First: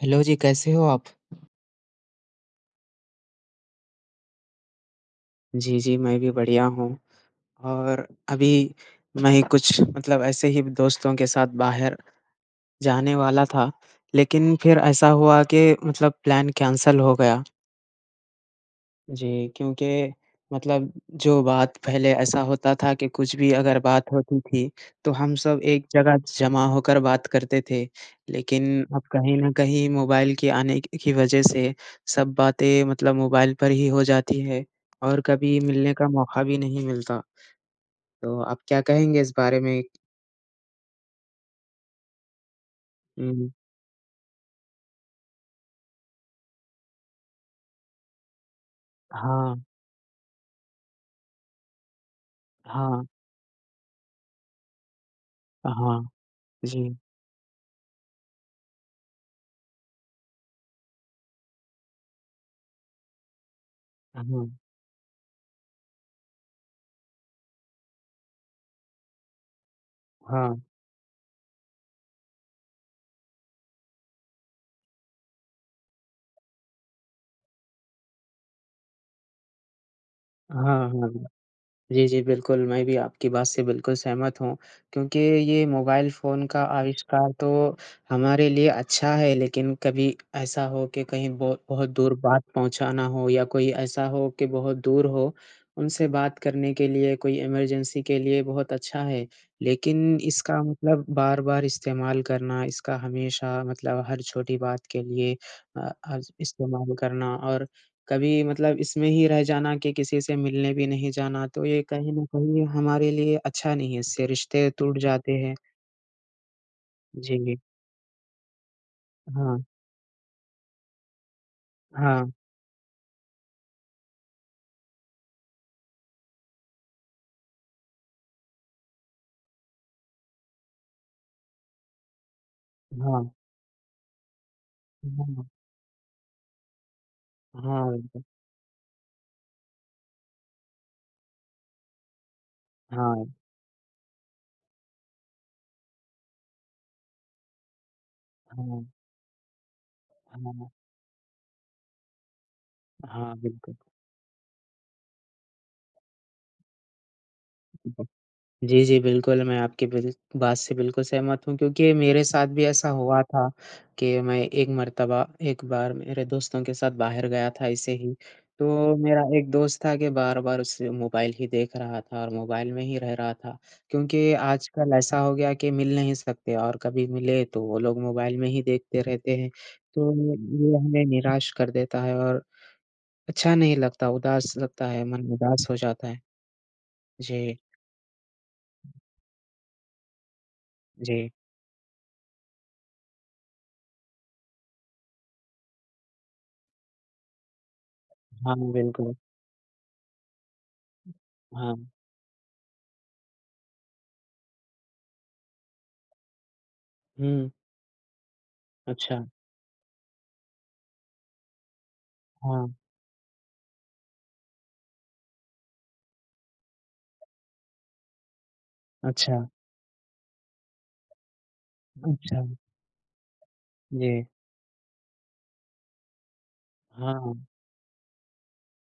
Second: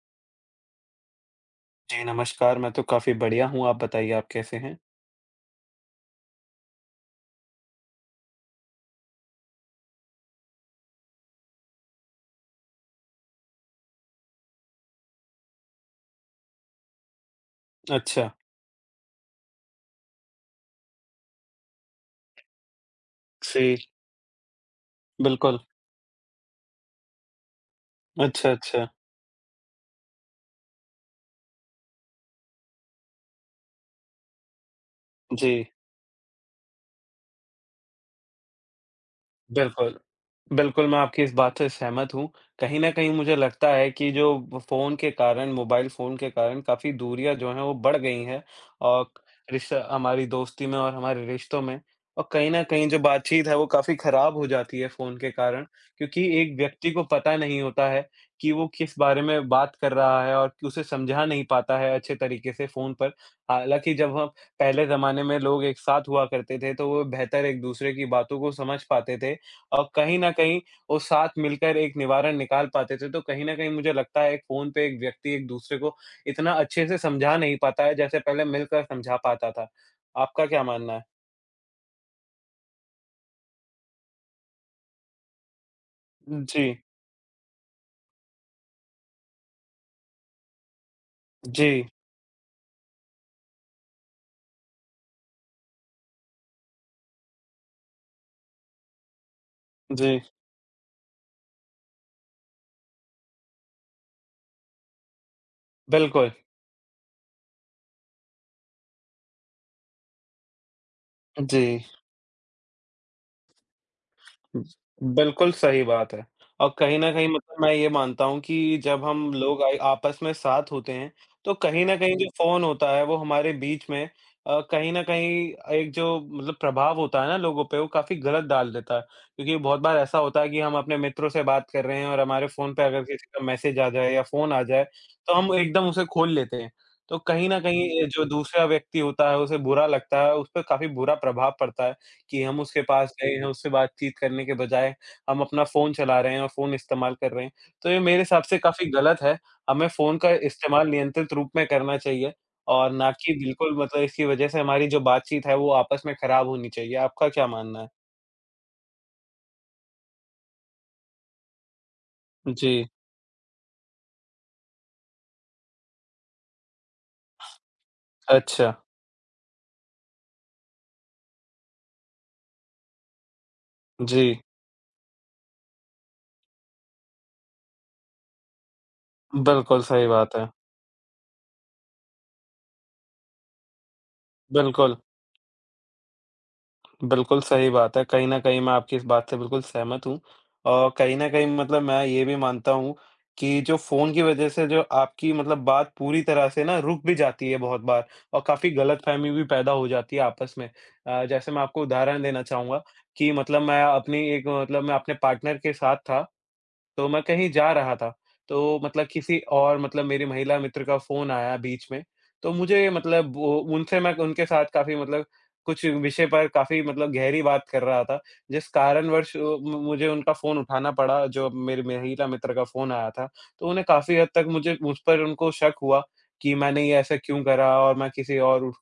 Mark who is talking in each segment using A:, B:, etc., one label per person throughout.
A: Hello जी, कैसे हो आप?
B: जी, नमस्कार, मैं तो काफ़ी बढ़िया हूँ, आप बताइए आप कैसे हैं?
A: जी, जी, मैं भी बढ़िया हूँ और अभी मैं कुछ मतलब ऐसे ही दोस्तों के साथ बाहर जाने वाला था, लेकिन फिर ऐसा हुआ कि मतलब प्लान कैंसल हो गया।
B: अच्छा,
A: जी, क्योंकि मतलब जो बात पहले ऐसा होता था कि कुछ भी
B: जी,
A: अगर बात होती थी, तो हम
B: बिल्कुल।
A: सब एक जगह जमा होकर बात करते थे।
B: अच्छा,
A: लेकिन
B: अच्छा,
A: अब कहीं न कहीं मोबाइल के आने क की वजह से सब बातें मतलब मोबाइल पर ही हो जाती है और
B: जी।
A: कभी मिलने का मौका भी नहीं मिलता। तो आप क्या कहेंगे इस बारे में?
B: बिल्कुल। बिल्कुल, मैं आपकी इस बात से सहमत हूँ। कहीं न कहीं मुझे
A: हुँ।
B: लगता है कि जो व फ़ोन के कारण मोबाइल फ़ोन के कारण काफ़ी दूरियाँ जो हैं वो बढ़ गई हैं और
A: हाँ,
B: रिश्ता हमारी दोस्ती में और हमारे रिश्तों में और कहीं न कहीं जो
A: हाँ,
B: बातचीत है वो काफ़ी ख़राब हो जाती है फ़ोन के कारण
A: हाँ,
B: क्योंकि एक व्यक्ति
A: जी।
B: को पता नहीं होता है कि वो किस बारे में बात कर रहा है और कि उसे समझा नहीं पाता है अच्छे तरीके से फ़ोन पर। हालाँकि जब
A: हाँ,
B: हम
A: हाँ,
B: पहले ज़माने में लोग एक साथ हुआ करते थे तो वो बेहतर एक-दूसरे की बातों को समझ पाते थे। और कहीं न कहीं वो साथ मिलकर एक निवारण निकाल पाते थे, तो कहीं न कहीं मुझे लगता है फ़ोन पे एक व्यक्ति एक-दूसरे को इतना अच्छे से समझा नहीं पाता है, जैसे पहले मिलकर समझा पाता था। आपका क्या
A: हाँ, हाँ।
B: मानना है?
A: हाँ। जी, जी, बिल्कुल, मैं भी आपकी बात से बिल्कुल सहमत हूँ, क्योंकि ये मोबाइल फ़ोन
B: जी,
A: का आविष्कार तो हमारे लिए अच्छा है, लेकिन कभी ऐसा हो कि कहीं बहुत
B: जी,
A: बहुत दूर बात पहुँचाना हो या कोई ऐसा हो कि बहुत दूर हो, उनसे बात करने के लिए कोई इमरजेंसी के लिए बहुत अच्छा है। लेकिन
B: जी,
A: इसका मतलब बार-बार इस्तेमाल करना, इसका हमेशा मतलब हर छोटी बात के लिए अ,
B: बिल्कुल।
A: आज इस्तेमाल करना और कभी मतलब इसमें ही रह जाना कि किसी से मिलने भी नहीं जाना,
B: जी।
A: तो ये कहीं न कहीं हमारे लिए अच्छा नहीं है, इससे रिश्ते टूट जाते
B: बिल्कुल
A: हैं।
B: सही बात है और कहीं न कहीं
A: जी,
B: मतलब मैं ये मानता हूँ कि जब हम
A: हाँ,
B: लोग आए आपस में साथ होते हैं, तो कहीं न कहीं जो
A: हाँ,
B: फ़ोन होता है वो हमारे बीच में कहीं न कहीं एक जो मतलब प्रभाव होता है ना लोगों पे वो काफ़ी गलत डाल देता है। क्योंकि बहुत बार ऐसा होता है कि हम अपने मित्रों से बात कर रहे हैं और हमारे फ़ोन पे अगर
A: हाँ,
B: किसी का मैसेज आ जाए या फ़ोन आ जाए, तो
A: हाँ,
B: हम एकदम उसे खोल लेते हैं। तो कहीं न कहीं
A: हाँ,
B: ये
A: बिल्कुल।
B: जो दूसरा व्यक्ति होता है उसे बुरा लगता है, उस पे काफ़ी बुरा प्रभाव पड़ता है। कि हम उसके
A: हाँ,
B: पास
A: हाँ,
B: गए हैं, उससे बातचीत करने के बजाय हम अपना फ़ोन चला रहे हैं और फ़ोन इस्तेमाल कर रहे हैं। तो ये मेरे हिसाब से
A: हाँ,
B: काफ़ी गलत है, हमें फ़ोन का
A: हाँ,
B: इस्तेमाल नियंत्रित रूप में करना चाहिए और ना कि
A: हाँ,
B: बिल्कुल
A: बिल्कुल।
B: मतलब इसकी वजह से हमारी जो बातचीत है वो आपस में खराब होनी चाहिए। आपका क्या मानना है?
A: जी, जी, बिल्कुल, मैं आपकी बिल बात से बिल्कुल सहमत हूँ क्योंकि मेरे साथ भी
B: जी,
A: ऐसा हुआ था कि मैं एक बार मेरे दोस्तों के साथ बाहर गया था ऐसे ही।
B: अच्छा।
A: तो मेरा एक दोस्त था कि बार-बार उस मोबाइल ही देख रहा था और मोबाइल में ही रह रहा था क्योंकि
B: जी,
A: आजकल ऐसा हो गया कि मिल नहीं सकते और कभी मिले तो वो लोग मोबाइल में ही देखते रहते हैं।
B: बिल्कुल सही
A: तो
B: बात है।
A: ये हमें निराश कर देता है और अच्छा नहीं लगता, उदास लगता
B: बिल्कुल।
A: है, मन उदास हो जाता है।
B: बिल्कुल
A: जी,
B: सही बात है। कहीं न कहीं मैं आपकी इस बात से बिल्कुल सहमत हूँ और कहीं न
A: जी।
B: कहीं मतलब मैं ये भी मानता हूँ कि जो फ़ोन की वज़ह से जो आपकी मतलब बात पूरी तरह से ना रुक भी जाती है बहुत बार और
A: हाँ,
B: काफ़ी
A: बिल्कुल।
B: गलतफ़हमी भी पैदा हो जाती है आपस में। जैसे मैं
A: हाँ।
B: आपको उदाहरण देना चाहूँगा कि मतलब मैं अपनी एक मतलब मैं अपने पार्टनर के साथ था तो मैं कहीं
A: हुँ,
B: जा रहा था, तो मतलब
A: अच्छा,
B: किसी और मतलब मेरी महिला मित्र का फ़ोन आया बीच में, तो
A: हाँ,
B: मुझे मतलब वो उनसे मैं उनके साथ काफ़ी मतलब कुछ विषय पर काफ़ी मतलब गहरी बात कर रहा था, जिस कारणवश
A: अच्छा,
B: अ, मु मुझे उनका फ़ोन उठाना पड़ा, जो मेरी महिला
A: अच्छा,
B: मित्र का फ़ोन आया था। तो उन्हें काफ़ी
A: जी,
B: हद तक मुझ पर उनको शक हुआ कि मैंने ये
A: हाँ,
B: ऐसा
A: हाँ,
B: क्यों करा और मैं किसी और उ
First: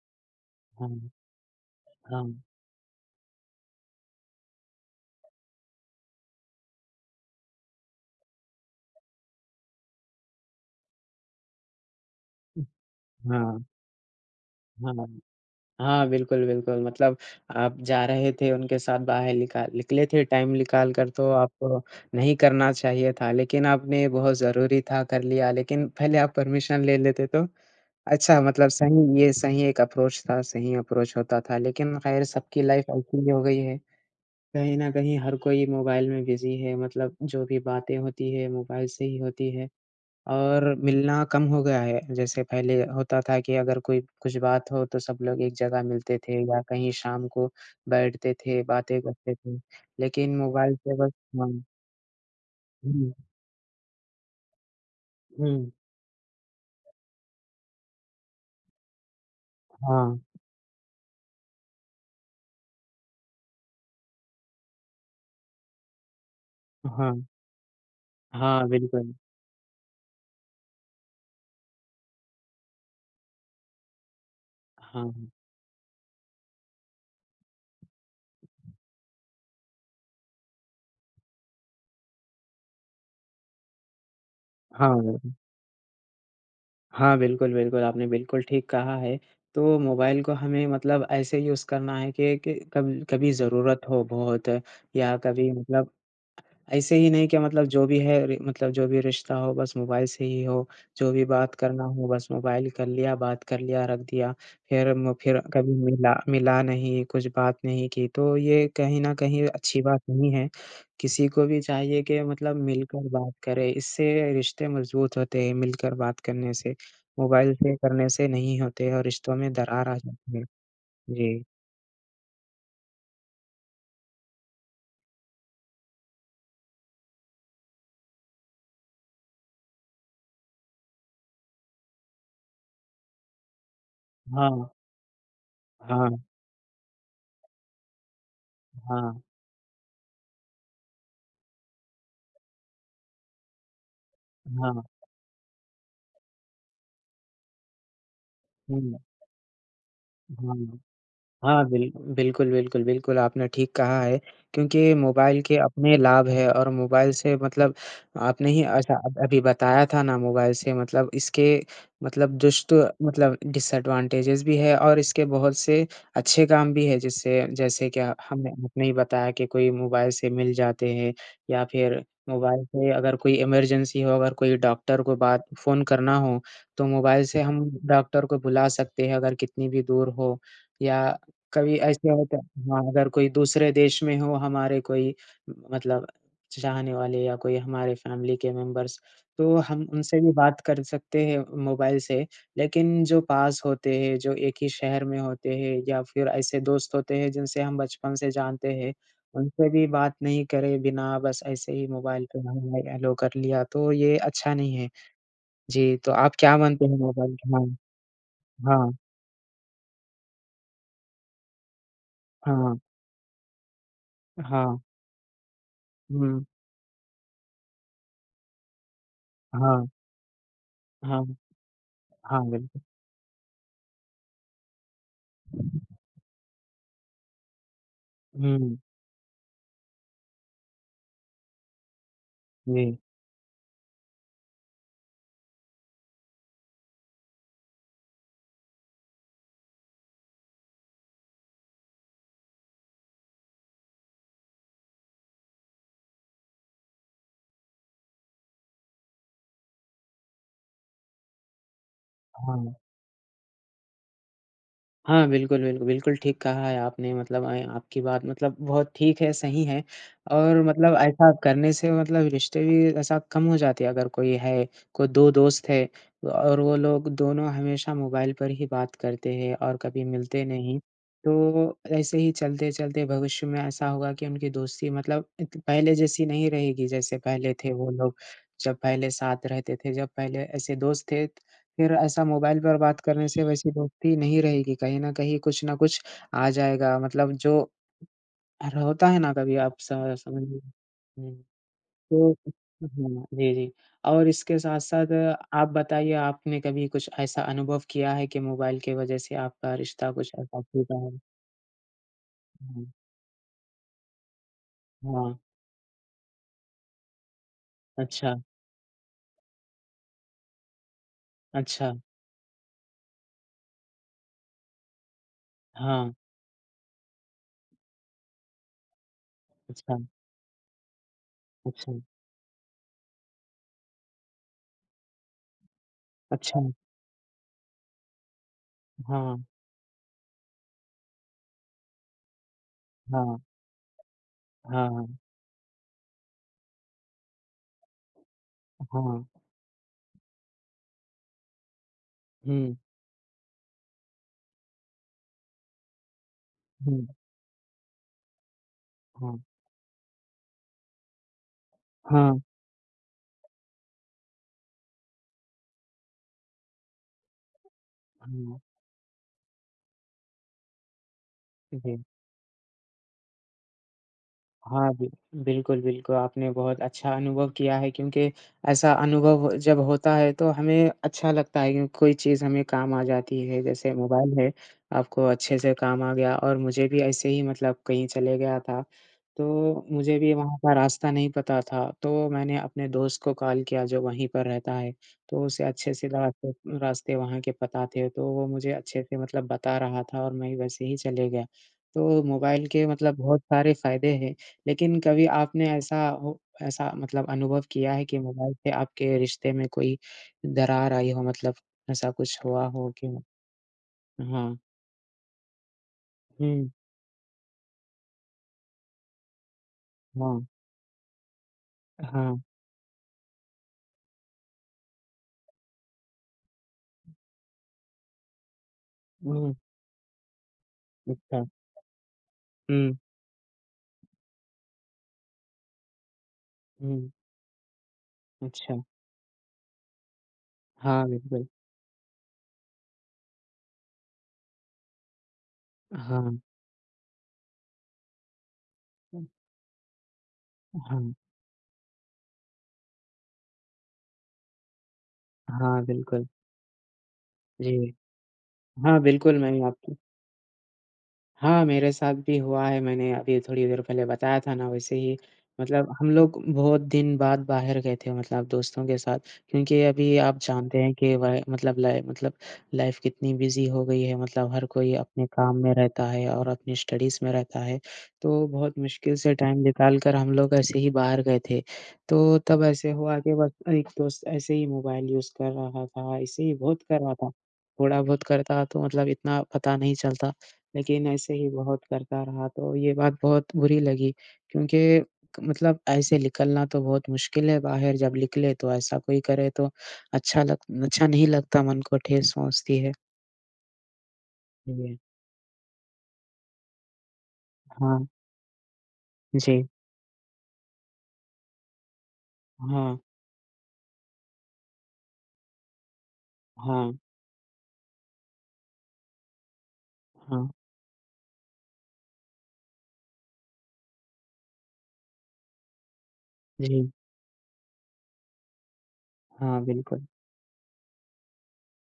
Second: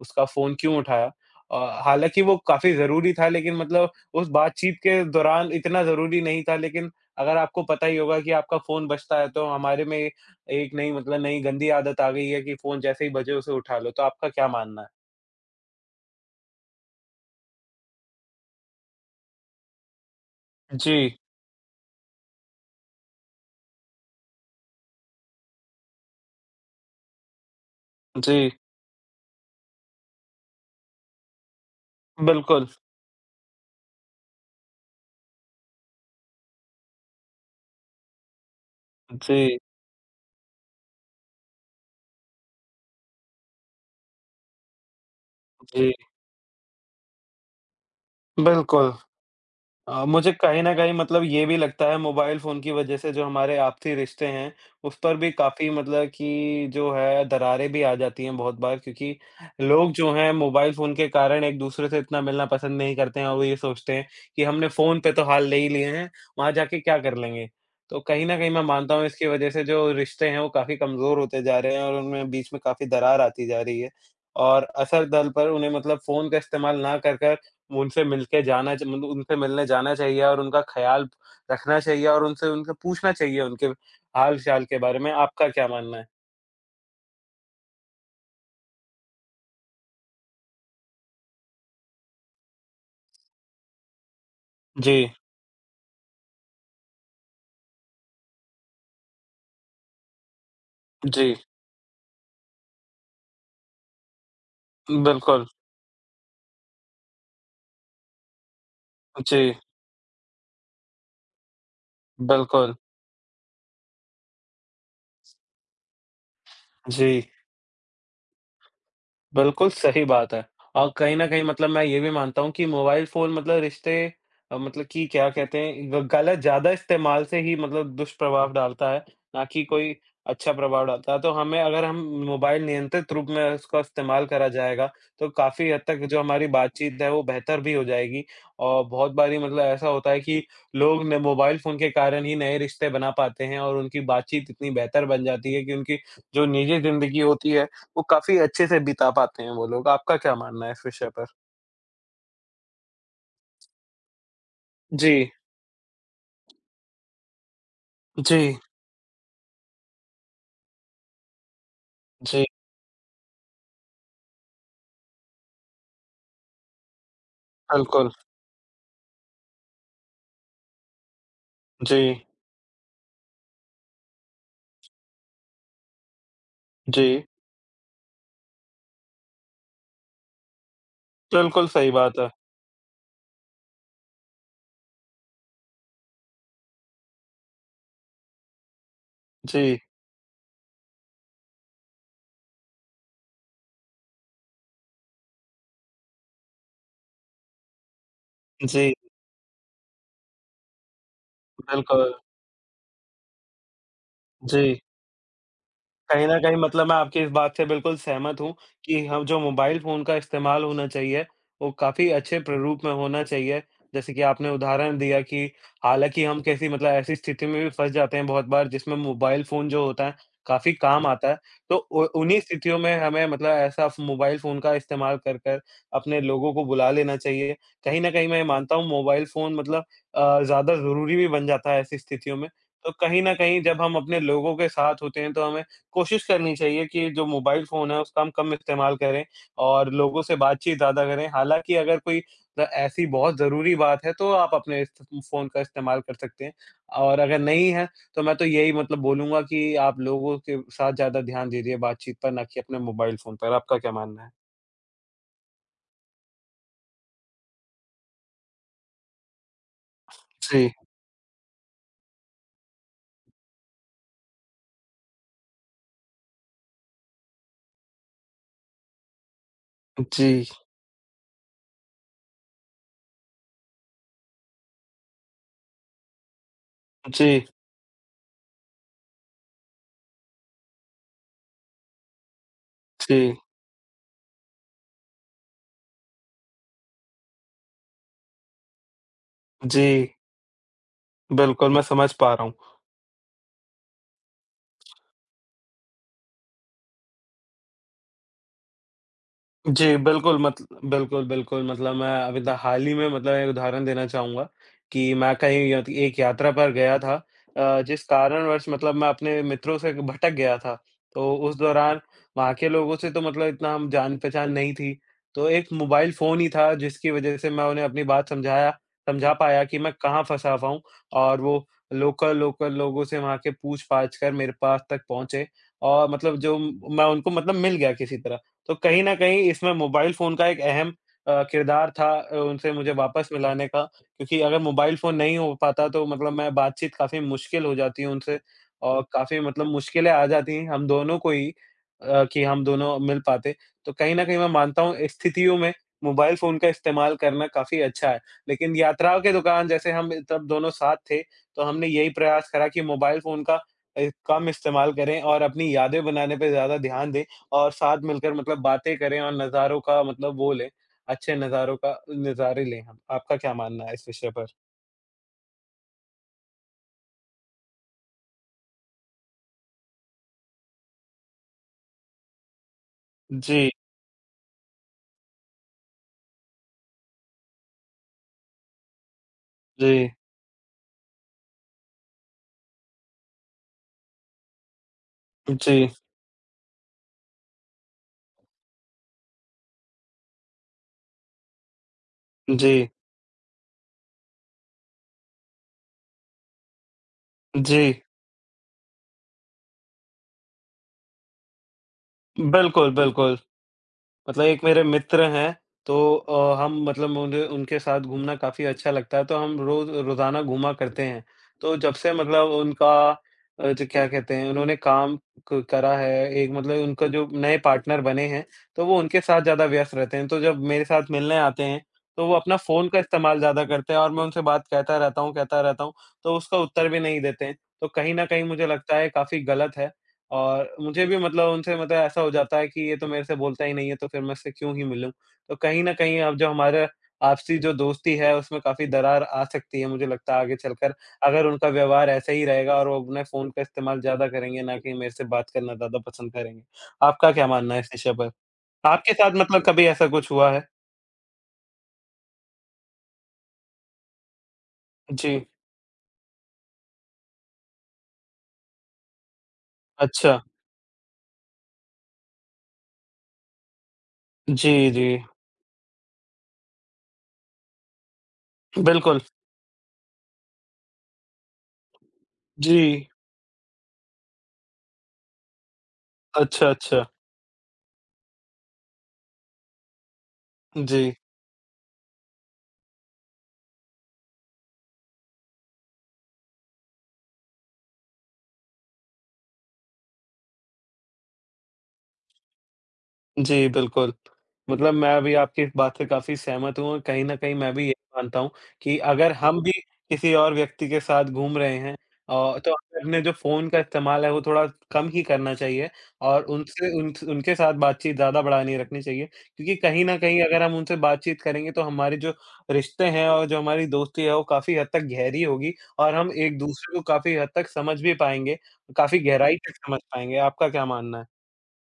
B: उसका फ़ोन क्यों
A: हाँ,
B: उठाया। अ, हालाँकि वो काफ़ी ज़रूरी था, लेकिन मतलब उस बातचीत के दौरान इतना ज़रूरी नहीं था, लेकिन अगर आपको पता ही होगा कि आपका फ़ोन बजता है, तो हमारे में एक नई मतलब नई गंदी आदत आ गई है कि फ़ोन जैसे ही बजे उसे
A: हाँ,
B: उठा लो, तो आपका क्या मानना है?
A: हाँ, हाँ, बिल्कुल, बिल्कुल मतलब आप जा रहे थे उनके साथ बाहर निका निकले थे टाइम निकाल कर
B: जी,
A: तो आपको नहीं करना चाहिए था, लेकिन आपने बहुत ज़रूरी था कर लिया, लेकिन पहले आप परमिशन ले लेते तो अच्छा
B: जी,
A: मतलब सही एक अप्रोच था, सही अप्रोच होता था, लेकिन खैर सबकी
B: बिल्कुल।
A: लाइफ़ ऐसी ही हो गई है। कहीं न कहीं हर कोई मोबाइल में बिज़ी है, मतलब जो भी बातें होती है मोबाइल से ही होती
B: जी,
A: है और मिलना कम हो गया है। जैसे पहले होता था कि अगर कोई कुछ बात हो तो सब लोग एक जगह
B: जी,
A: मिलते थे या कहीं शाम को बैठते थे,
B: बिल्कुल।
A: बातें करते थे।
B: मुझे
A: लेकिन
B: कहीं न
A: मोबाइल
B: कहीं
A: से बस
B: मतलब ये
A: हाँ,
B: भी लगता है मोबाइल फ़ोन की वज़ह से
A: हुँ,
B: जो हमारे आपसी रिश्ते हैं, उस पर भी काफ़ी
A: हुँ,
B: मतलब कि जो है दरारें भी आ जाती हैं बहुत बार क्योंकि लोग जो
A: हाँ,
B: हैं मोबाइल फ़ोन के कारण एक-दूसरे से इतना मिलना पसंद नहीं करते हैं और वो ये सोचते हैं कि हमने फ़ोन पे तो हाल ले ही लिए हैं, वहाँ जाके क्या
A: हाँ,
B: कर लेंगे? तो कहीं न कहीं मैं
A: हाँ,
B: मानता हूँ
A: बिल्कुल।
B: इसकी वज़ह से जो रिश्ते हैं वो काफ़ी कमज़ोर होते जा रहे हैं और उनमें बीच में काफ़ी दरार आती जा रही है। और असर
A: हाँ,
B: दल पर उन्हें मतलब फ़ोन का इस्तेमाल ना कर, कर उनसे मिलके जाना च मतलब उनसे मिलने जाना चाहिए और उनका ख़्याल रखना चाहिए और उनसे उनसे पूछना चाहिए उनके हाल-चाल के
A: हाँ,
B: बारे में।
A: हाँ।
B: आपका क्या मानना है?
A: हाँ, बिल्कुल, बिल्कुल, आपने बिल्कुल ठीक कहा है। तो मोबाइल को हमें मतलब ऐसे यूज़ करना है कि कब कभी ज़रूरत हो बहुत
B: जी,
A: या कभी मतलब ऐसे ही नहीं कि मतलब जो भी है रि मतलब जो भी रिश्ता हो बस मोबाइल से ही हो, जो भी
B: जी।
A: बात करना हो बस मोबाइल कर लिया, बात कर लिया, रख दिया। फिर
B: बिल्कुल।
A: कभी मिला मिला नहीं, कुछ बात नहीं की, तो ये कहीं न कहीं
B: जी,
A: अच्छी बात नहीं है। किसी को भी चाहिए कि मतलब
B: बिल्कुल।
A: मिलकर बात करे, इससे रिश्ते मज़बूत होते हैं, मिलकर बात करने से।
B: जी।
A: मोबाइल से करने से नहीं होते और रिश्तों में
B: बिल्कुल
A: दरार आ
B: सही बात
A: जाती
B: है।
A: है।
B: और कहीं न कहीं
A: जी।
B: मतलब मैं ये भी मानता हूँ कि मोबाइल फ़ोन मतलब रिश्ते मतलब कि क्या कहते हैं ग गलत ज़्यादा इस्तेमाल से ही मतलब दुष्प्रभाव डालता है, ना कि कोई अच्छा प्रभाव डालता है। तो हमें अगर हम मोबाइल नियंत्रित रूप में उसका इस्तेमाल करा
A: हाँ,
B: जाएगा, तो काफ़ी हद तक
A: हाँ,
B: जो हमारी बातचीत है वो बेहतर भी हो जाएगी। और बहुत
A: हाँ,
B: बारी मतलब ऐसा होता है कि लोग न मोबाइल फ़ोन के कारण ही नए रिश्ते बना पाते हैं और उनकी बातचीत इतनी
A: हाँ,
B: बेहतर बन जाती है कि उनकी जो निजी ज़िंदगी होती है वो काफ़ी अच्छे से
A: हुँ,
B: बिता पाते हैं वो लोग। आपका क्या मानना है
A: हाँ।
B: इस विषय पर?
A: हाँ, बिल्कुल, बिल्कुल, बिल्कुल, आपने ठीक कहा है क्योंकि
B: जी।
A: मोबाइल के अपने लाभ है और मोबाइल से मतलब
B: जी,
A: आपने ही ऐसा अब अभी बताया था ना मोबाइल से मतलब इसके मतलब
B: जी,
A: दुष्ट मतलब डिसएडवांटेजेस भी है और इसके बहुत से अच्छे काम भी है जिससे जैसे कि
B: बिल्कुल।
A: हमने आपने ही बताया कि कोई मोबाइल से मिल जाते हैं या
B: जी,
A: फिर मोबाइल से अगर कोई इमरजेंसी हो, अगर कोई डॉक्टर को बात फ़ोन करना हो, तो
B: जी,
A: मोबाइल से हम डॉक्टर को बुला सकते हैं अगर कितनी भी दूर हो या
B: बिल्कुल
A: कभी
B: सही
A: ऐसे
B: बात है।
A: होता है, हाँ, अगर कोई दूसरे देश में हो हमारे कोई मतलब चाहने वाले या कोई हमारे फैमिली के मेंबर्स, तो
B: जी,
A: हम उनसे भी बात कर सकते हैं मोबाइल से। लेकिन जो पास होते हैं, जो एक ही शहर में होते हैं या फिर ऐसे दोस्त होते हैं जिनसे हम बचपन से जानते हैं,
B: जी,
A: उनसे भी बात नहीं करे बिना बस ऐसे ही
B: बिल्कुल।
A: मोबाइल पे हाय-हाय, हेलो कर लिया, तो ये अच्छा नहीं
B: जी।
A: है। जी, तो
B: कहीं
A: आप
B: न कहीं
A: क्या मानते
B: मतलब मैं
A: हैं
B: आपकी इस
A: मोबाइल
B: बात से
A: हाँ,
B: बिल्कुल सहमत हूँ
A: हाँ,
B: कि हम जो मोबाइल फ़ोन का इस्तेमाल होना चाहिए, वो काफ़ी अच्छे
A: हाँ,
B: प्रारूप में होना चाहिए। जैसे कि आपने
A: हाँ,
B: उदाहरण दिया कि हालाँकि हम
A: हुँ,
B: कैसी मतलब ऐसी स्थिति में भी फँस जाते हैं बहुत बार जिसमें मोबाइल फ़ोन जो
A: हाँ,
B: होता है, काफ़ी काम
A: हाँ।
B: आता है। तो उ उन्हीं
A: हाँ,
B: स्थितियों
A: बिल्कुल।
B: में हमें मतलब ऐसा फ़ मोबाइल फ़ोन का इस्तेमाल कर कर अपने लोगों को बुला लेना चाहिए। कहीं न कहीं मैं ये मानता
A: हुँ,
B: हूँ मोबाइल फ़ोन मतलब ज़्यादा ज़रूरी भी बन जाता है ऐसी स्थितियों में। तो
A: जी।
B: कहीं न कहीं जब हम अपने लोगों के साथ होते हैं तो हमें कोशिश करनी चाहिए कि जो मोबाइल फ़ोन है उसका हम कम इस्तेमाल करें और लोगों से बातचीत ज़्यादा करें। हालाँकि अगर कोई ऐसी बहुत ज़रूरी बात है तो आप अपने इस फ़ोन का इस्तेमाल कर सकते हैं। और अगर नहीं है तो मैं तो यही मतलब बोलूँगा कि आप लोगों के साथ ज़्यादा ध्यान दीजिए बातचीत पर ना कि
A: हाँ।
B: अपने मोबाइल फ़ोन पर। आपका क्या मानना है?
A: हाँ, बिल्कुल, बिल्कुल, बिल्कुल ठीक कहा है आपने मतलब आपकी बात मतलब बहुत ठीक है, सही है और
B: जी,
A: मतलब ऐसा करने से मतलब रिश्ते भी ऐसा कम हो जाते हैं अगर कोई है, कोई 2 दोस्त है और वो लोग दोनों हमेशा मोबाइल पर ही बात करते हैं और कभी मिलते
B: जी,
A: नहीं। तो ऐसे ही चलते-चलते भविष्य में ऐसा होगा कि उनकी दोस्ती मतलब इत पहले जैसी नहीं रहेगी, जैसे
B: जी,
A: पहले थे वो लोग, जब पहले साथ रहते थे, जब पहले ऐसे दोस्त थे फिर ऐसा मोबाइल पर बात
B: जी,
A: करने से वैसी दोस्ती नहीं रहेगी, कहीं न कहीं कुछ न कुछ आ जाएगा मतलब जो होता है ना कभी आप स
B: जी।
A: समझिए। हुँ,
B: बिल्कुल, मैं समझ
A: तो
B: पा रहा हूँ।
A: हाँ, जी, जी। और इसके साथ-साथ आप बताइए आपने कभी कुछ ऐसा अनुभव किया है कि मोबाइल की वजह से आपका
B: जी,
A: रिश्ता कुछ ऐसा टूटा हो?
B: बिल्कुल, बिल्कुल मतलब मैं अभी त
A: हाँ,
B: हाल ही में मतलब एक उदाहरण देना चाहूँगा कि
A: हाँ,
B: मैं कहीं य एक यात्रा पर गया था जिस
A: अच्छा,
B: कारणवश मतलब मैं अपने मित्रों से भटक गया था। तो उस
A: अच्छा,
B: दौरान वहाँ के लोगों से तो मतलब इतना हम जान-पहचान नहीं थी। तो एक मोबाइल
A: हाँ,
B: फ़ोन ही था जिसकी वज़ह से मैं उन्हें अपनी बात समझा पाया कि मैं
A: अच्छा,
B: कहाँ फँसा हुआ हूँ और वो
A: अच्छा,
B: लोकल लोकल लोगों से वहाँ के पूछ-पाछ कर मेरे पास तक पहुँचे और मतलब जो
A: अच्छा,
B: मैं उनको मतलब मिल गया किसी तरह। तो कहीं न
A: हाँ,
B: कहीं इसमें मोबाइल फ़ोन का एक अहम किरदार था उनसे मुझे वापस
A: हाँ,
B: मिलाने का, क्योंकि अगर मोबाइल
A: हाँ,
B: फ़ोन नहीं हो पाता तो मतलब मैं बातचीत काफ़ी मुश्किल हो जाती है उनसे और
A: हाँ,
B: काफ़ी मतलब मुश्किलें आ जाती हैं हम दोनों को ही कि हम
A: हुँ,
B: दोनों मिल पाते। तो कहीं न कहीं मैं मानता हूँ इस स्थितियों में मोबाइल फ़ोन का
A: हुँ,
B: इस्तेमाल करना काफ़ी अच्छा है। लेकिन यात्राओं के
A: हाँ,
B: दौरान जैसे हम तब दोनों साथ थे, तो हमने यही
A: हाँ,
B: प्रयास करा कि मोबाइल फ़ोन का कम इस्तेमाल करें और अपनी यादें बनाने पे ज़्यादा ध्यान दें। और साथ मिलकर मतलब
A: हाँ,
B: बातें करें और नज़ारों का मतलब वो लें, अच्छे नज़ारों का
A: जी।
B: नज़ारे लें हम। आपका क्या मानना है इस विषय पर?
A: हाँ, बि बिल्कुल, बिल्कुल, आपने बहुत अच्छा अनुभव किया है क्योंकि ऐसा अनुभव जब होता है तो हमें अच्छा लगता है क्योंकि कोई चीज़ हमें काम आ जाती है,
B: जी,
A: जैसे मोबाइल है, आपको अच्छे से काम आ गया और मुझे भी ऐसे ही मतलब कहीं चले गया था, तो
B: जी,
A: मुझे भी वहाँ का रास्ता नहीं पता था, तो मैंने अपने दोस्त को कॉल किया जो वहीं पर रहता है, तो उसे
B: जी,
A: अच्छे से रास्ते रास्ते वहाँ के पता थे, तो वो मुझे अच्छे से मतलब बता रहा था और मैं वैसे ही चले गया। तो मोबाइल के
B: जी,
A: मतलब बहुत सारे फ़ायदे हैं। लेकिन कभी आपने ऐसा मतलब अनुभव
B: जी।
A: किया है कि मोबाइल से आपके रिश्ते में कोई दरार आई हो मतलब ऐसा कुछ हुआ
B: बिल्कुल,
A: हो कि
B: बिल्कुल। मतलब
A: हाँ,
B: एक मेरे मित्र हैं, तो
A: हुँ,
B: हम मतलब मुझे उनके साथ घूमना काफ़ी अच्छा लगता है, तो हम रोज़ रोज़ाना
A: हाँ,
B: घूमा करते हैं। तो जब से
A: हाँ,
B: मतलब उनका जो क्या कहते हैं, उन्होंने काम क करा है, एक मतलब उनका जो नए पार्टनर बने हैं, तो वो उनके साथ
A: हुँ,
B: ज़्यादा व्यस्त रहते हैं। तो जब मेरे साथ मिलने
A: अच्छा,
B: आते हैं, तो वो अपना फ़ोन
A: हुँ,
B: का इस्तेमाल ज़्यादा करते हैं और मैं उनसे बात कहता रहता हूँ, तो उसका उत्तर भी
A: हुँ,
B: नहीं देते हैं। तो कहीं न कहीं मुझे
A: अच्छा,
B: लगता है काफ़ी गलत है। और मुझे
A: हाँ,
B: भी
A: बिल्कुल,
B: मतलब उनसे मतलब ऐसा हो जाता है कि ये तो मेरे से बोलता ही नहीं है, तो फिर मैं इससे क्यों ही मिलूँ? तो कहीं न कहीं अब
A: हाँ,
B: जो हमारा आपसी जो दोस्ती है, उसमें काफ़ी दरार आ सकती है मुझे लगता है आगे चलकर,
A: हाँ,
B: अगर उनका व्यवहार ऐसा ही रहेगा और वो अपने फ़ोन का इस्तेमाल ज़्यादा करेंगे, ना कि मेरे से बात करना
A: हाँ,
B: ज़्यादा
A: बिल्कुल,
B: पसंद करेंगे। आपका क्या
A: जी,
B: मानना है इस विषय पर?
A: हाँ,
B: आपके साथ
A: बिल्कुल मैं
B: मतलब
A: भी
B: कभी
A: आपकी
B: ऐसा कुछ हुआ है?
A: हाँ, मेरे साथ भी हुआ है, मैंने अभी थोड़ी देर पहले बताया था ना वैसे ही
B: जी।
A: मतलब हम लोग बहुत दिन बाद बाहर गए थे मतलब दोस्तों के साथ क्योंकि अभी
B: अच्छा।
A: आप जानते हैं कि वह मतलब लाइफ़ कितनी बिज़ी हो गई है मतलब हर
B: जी,
A: कोई
B: जी।
A: अपने काम में रहता है और अपनी स्टडीज़ में रहता है, तो बहुत मुश्किल
B: बिल्कुल।
A: से टाइम निकाल कर हम लोग ऐसे ही बाहर गए थे। तो तब
B: जी।
A: ऐसे हुआ कि बस एक दोस्त ऐसे ही मोबाइल यूज़ कर रहा था, ऐसे ही
B: अच्छा,
A: बहुत कर
B: अच्छा।
A: रहा था, थोड़ा बहुत करता तो मतलब इतना पता नहीं चलता। लेकिन
B: जी।
A: ऐसे ही बहुत करता रहा तो ये बात बहुत बुरी लगी क्योंकि मतलब ऐसे निकलना तो बहुत मुश्किल है बाहर जब निकले तो ऐसा कोई करे तो अच्छा नहीं लगता मन को ठेस पहुँचती है।
B: जी, बिल्कुल। हुँ। मतलब
A: जी,
B: मैं भी आपकी इस बात से काफ़ी सहमत हूँ और कहीं न कहीं मैं भी ये
A: हाँ,
B: मानता हूँ कि अगर हम
A: जी।
B: भी किसी और व्यक्ति के साथ घूम रहे हैं तो
A: हाँ,
B: हमें अपने जो फ़ोन का इस्तेमाल है वो थोड़ा कम ही करना चाहिए और उनसे
A: हाँ,
B: उन उनके साथ बातचीत ज़्यादा बढ़ा नहीं रखनी चाहिए। क्योंकि कहीं न कहीं
A: हाँ,
B: अगर हम उनसे बातचीत करेंगे तो हमारे जो रिश्ते हैं और जो हमारी दोस्ती है वो काफ़ी हद तक गहरी होगी और हम
A: जी।
B: एक-दूसरे को काफ़ी हद तक समझ भी पाएँगे, काफ़ी गहराई
A: हाँ,
B: तक समझ
A: बिल्कुल।
B: पाएँगे। आपका क्या मानना है?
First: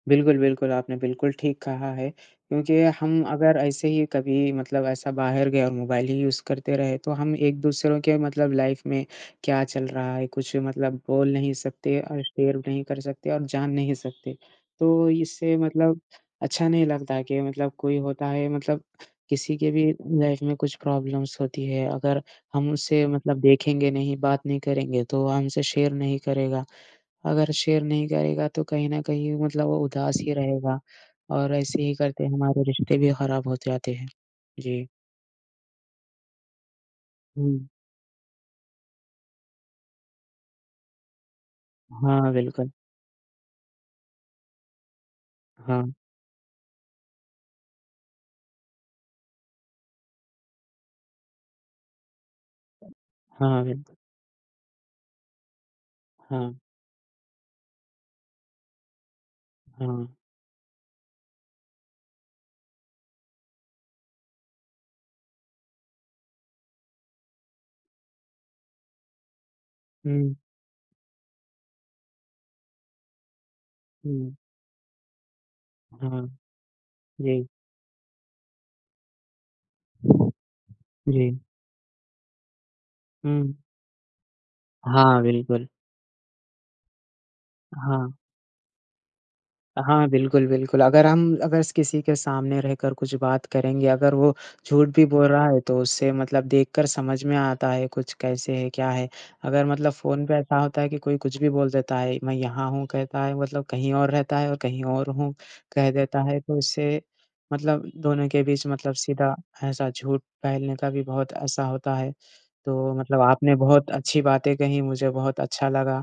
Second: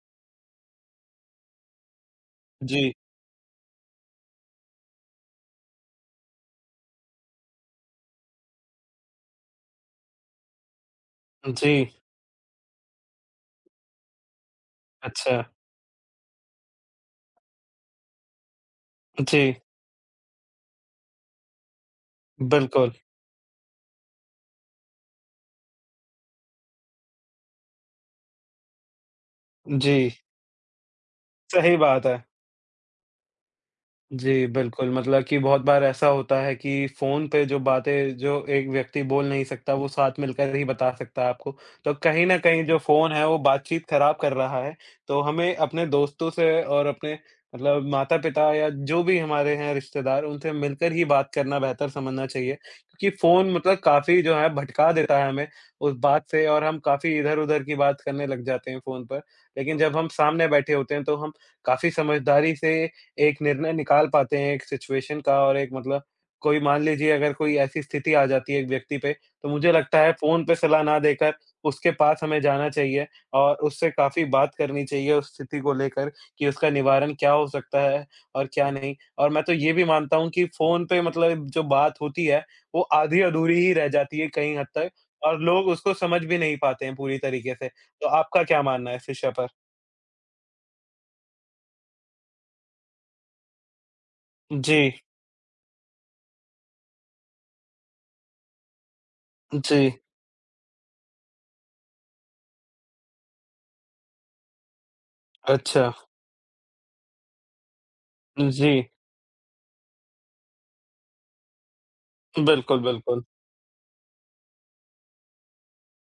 A: बिल्कुल, बिल्कुल, आपने बिल्कुल ठीक कहा है, क्योंकि
B: जी,
A: हम अगर ऐसे ही कभी मतलब ऐसा बाहर गए और मोबाइल ही यूज़ करते रहे, तो हम एक-दूसरों के मतलब लाइफ़ में क्या चल रहा है, कुछ मतलब बोल नहीं
B: जी,
A: सकते और शेयर नहीं कर सकते और जान नहीं सकते। तो
B: अच्छा।
A: इससे मतलब अच्छा नहीं लगता कि मतलब कोई होता है मतलब
B: जी,
A: किसी के भी लाइफ़ में कुछ प्रॉब्लम्स होती है, अगर हम
B: बिल्कुल।
A: उसे मतलब देखेंगे नहीं, बात नहीं करेंगे, तो वो हमसे शेयर नहीं करेगा। अगर शेयर नहीं करेगा तो कहीं न कहीं मतलब वो
B: जी,
A: उदास ही रहेगा और
B: सही
A: ऐसे ही
B: बात है।
A: करते हमारे रिश्ते भी खराब हो जाते हैं।
B: जी,
A: जी।
B: बिल्कुल, मतलब कि बहुत बार ऐसा होता है कि फ़ोन पे जो
A: हुँ।
B: बातें जो एक व्यक्ति बोल नहीं सकता, वो साथ मिलकर ही बता सकता है आपको। तो कहीं
A: हाँ,
B: न कहीं
A: बिल्कुल।
B: जो फ़ोन है, वो बातचीत खराब कर रहा है। तो हमें
A: हाँ,
B: अपने दोस्तों से और अपने मतलब माता-पिता या जो भी हमारे हैं रिश्तेदार, उनसे मिलकर ही बात करना बेहतर समझना चाहिए। क्योंकि फ़ोन
A: हाँ,
B: मतलब
A: बिल्कुल।
B: काफ़ी जो है भटका देता है हमें उस बात से
A: हाँ,
B: और हम काफ़ी इधर-उधर की बात करने लग जाते हैं फ़ोन पर। लेकिन जब
A: हाँ।
B: हम सामने बैठे होते हैं, तो हम काफ़ी समझदारी से एक निर्णय निकाल पाते हैं एक सिचुएशन का और एक मतलब कोई मान लीजिए अगर कोई ऐसी स्थिति आ जाती है एक व्यक्ति पे, तो मुझे लगता है
A: हुँ,
B: फ़ोन पे सलाह ना देकर उसके पास हमें जाना चाहिए और उससे काफ़ी
A: हुँ।
B: बात करनी चाहिए उस स्थिति को लेकर
A: हाँ,
B: कि उसका निवारण क्या हो
A: जी।
B: सकता है और क्या नहीं। और मैं तो ये भी मानता हूँ कि फ़ोन पे
A: जी।
B: मतलब जो बात होती है, वो
A: हुँ।
B: आधी-अधूरी ही रह जाती है कई हद तक
A: हाँ,
B: और
A: बिल्कुल।
B: लोग उसको समझ भी नहीं पाते हैं पूरी तरीके से। तो
A: हाँ।
B: आपका क्या मानना है इस विषय पर?
A: हाँ, बिल्कुल, बिल्कुल। अगर किसी के सामने रहकर कुछ बात करेंगे, अगर वो
B: जी।
A: झूठ भी बोल रहा है तो उससे मतलब देखकर समझ में आता है कुछ कैसे है, क्या है। अगर
B: जी।
A: मतलब फ़ोन पे ऐसा होता है कि कोई कुछ भी बोल देता है, मैं यहाँ हूँ कहता है मतलब कहीं और रहता है और कहीं और हूँ
B: अच्छा।
A: कह देता है, तो इससे मतलब दोनों के बीच
B: जी।
A: मतलब सीधा ऐसा झूठ फैलने का भी बहुत ऐसा होता है।
B: बिल्कुल,
A: तो मतलब
B: बिल्कुल।
A: आपने बहुत अच्छी बातें कहीं, मुझे बहुत अच्छा लगा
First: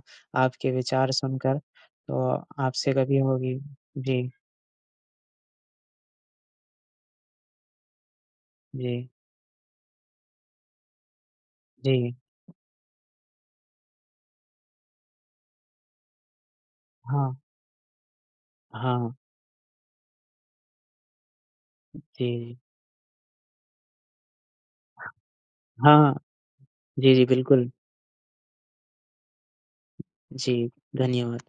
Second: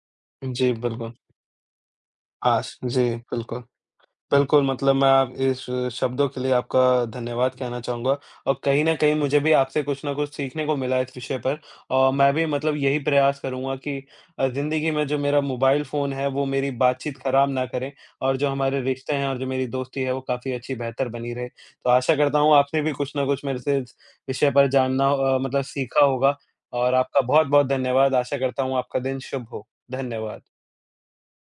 B: जी,
A: आपके विचार
B: बिल्कुल।
A: सुनकर, तो
B: आश
A: आपसे
B: जी,
A: कभी होगी।
B: बिल्कुल।
A: जी,
B: बिल्कुल, मतलब मैं आप इस शब्दों के लिए आपका धन्यवाद कहना चाहूँगा और कहीं न
A: जी,
B: कहीं मुझे भी आपसे कुछ न कुछ सीखने को मिला इस विषय पर और
A: जी।
B: मैं भी मतलब यही प्रयास करूँगा कि ज़िंदगी में जो मेरा मोबाइल फ़ोन है, वो मेरी बातचीत
A: हाँ,
B: ख़राब ना करे और जो हमारे
A: हाँ,
B: रिश्ते हैं और जो मेरी दोस्ती है, वो काफ़ी अच्छी बेहतर बनी रहे। तो आशा करता हूँ
A: जी,
B: आपने भी कुछ न कुछ मेरे से इस विषय पर जानना मतलब सीखा
A: हाँ।
B: होगा और
A: जी,
B: आपका
A: जी,
B: बहुत-बहुत
A: बिल्कुल।
B: धन्यवाद। आशा करता हूँ आपका दिन शुभ हो।
A: जी,
B: धन्यवाद।
A: धन्यवाद।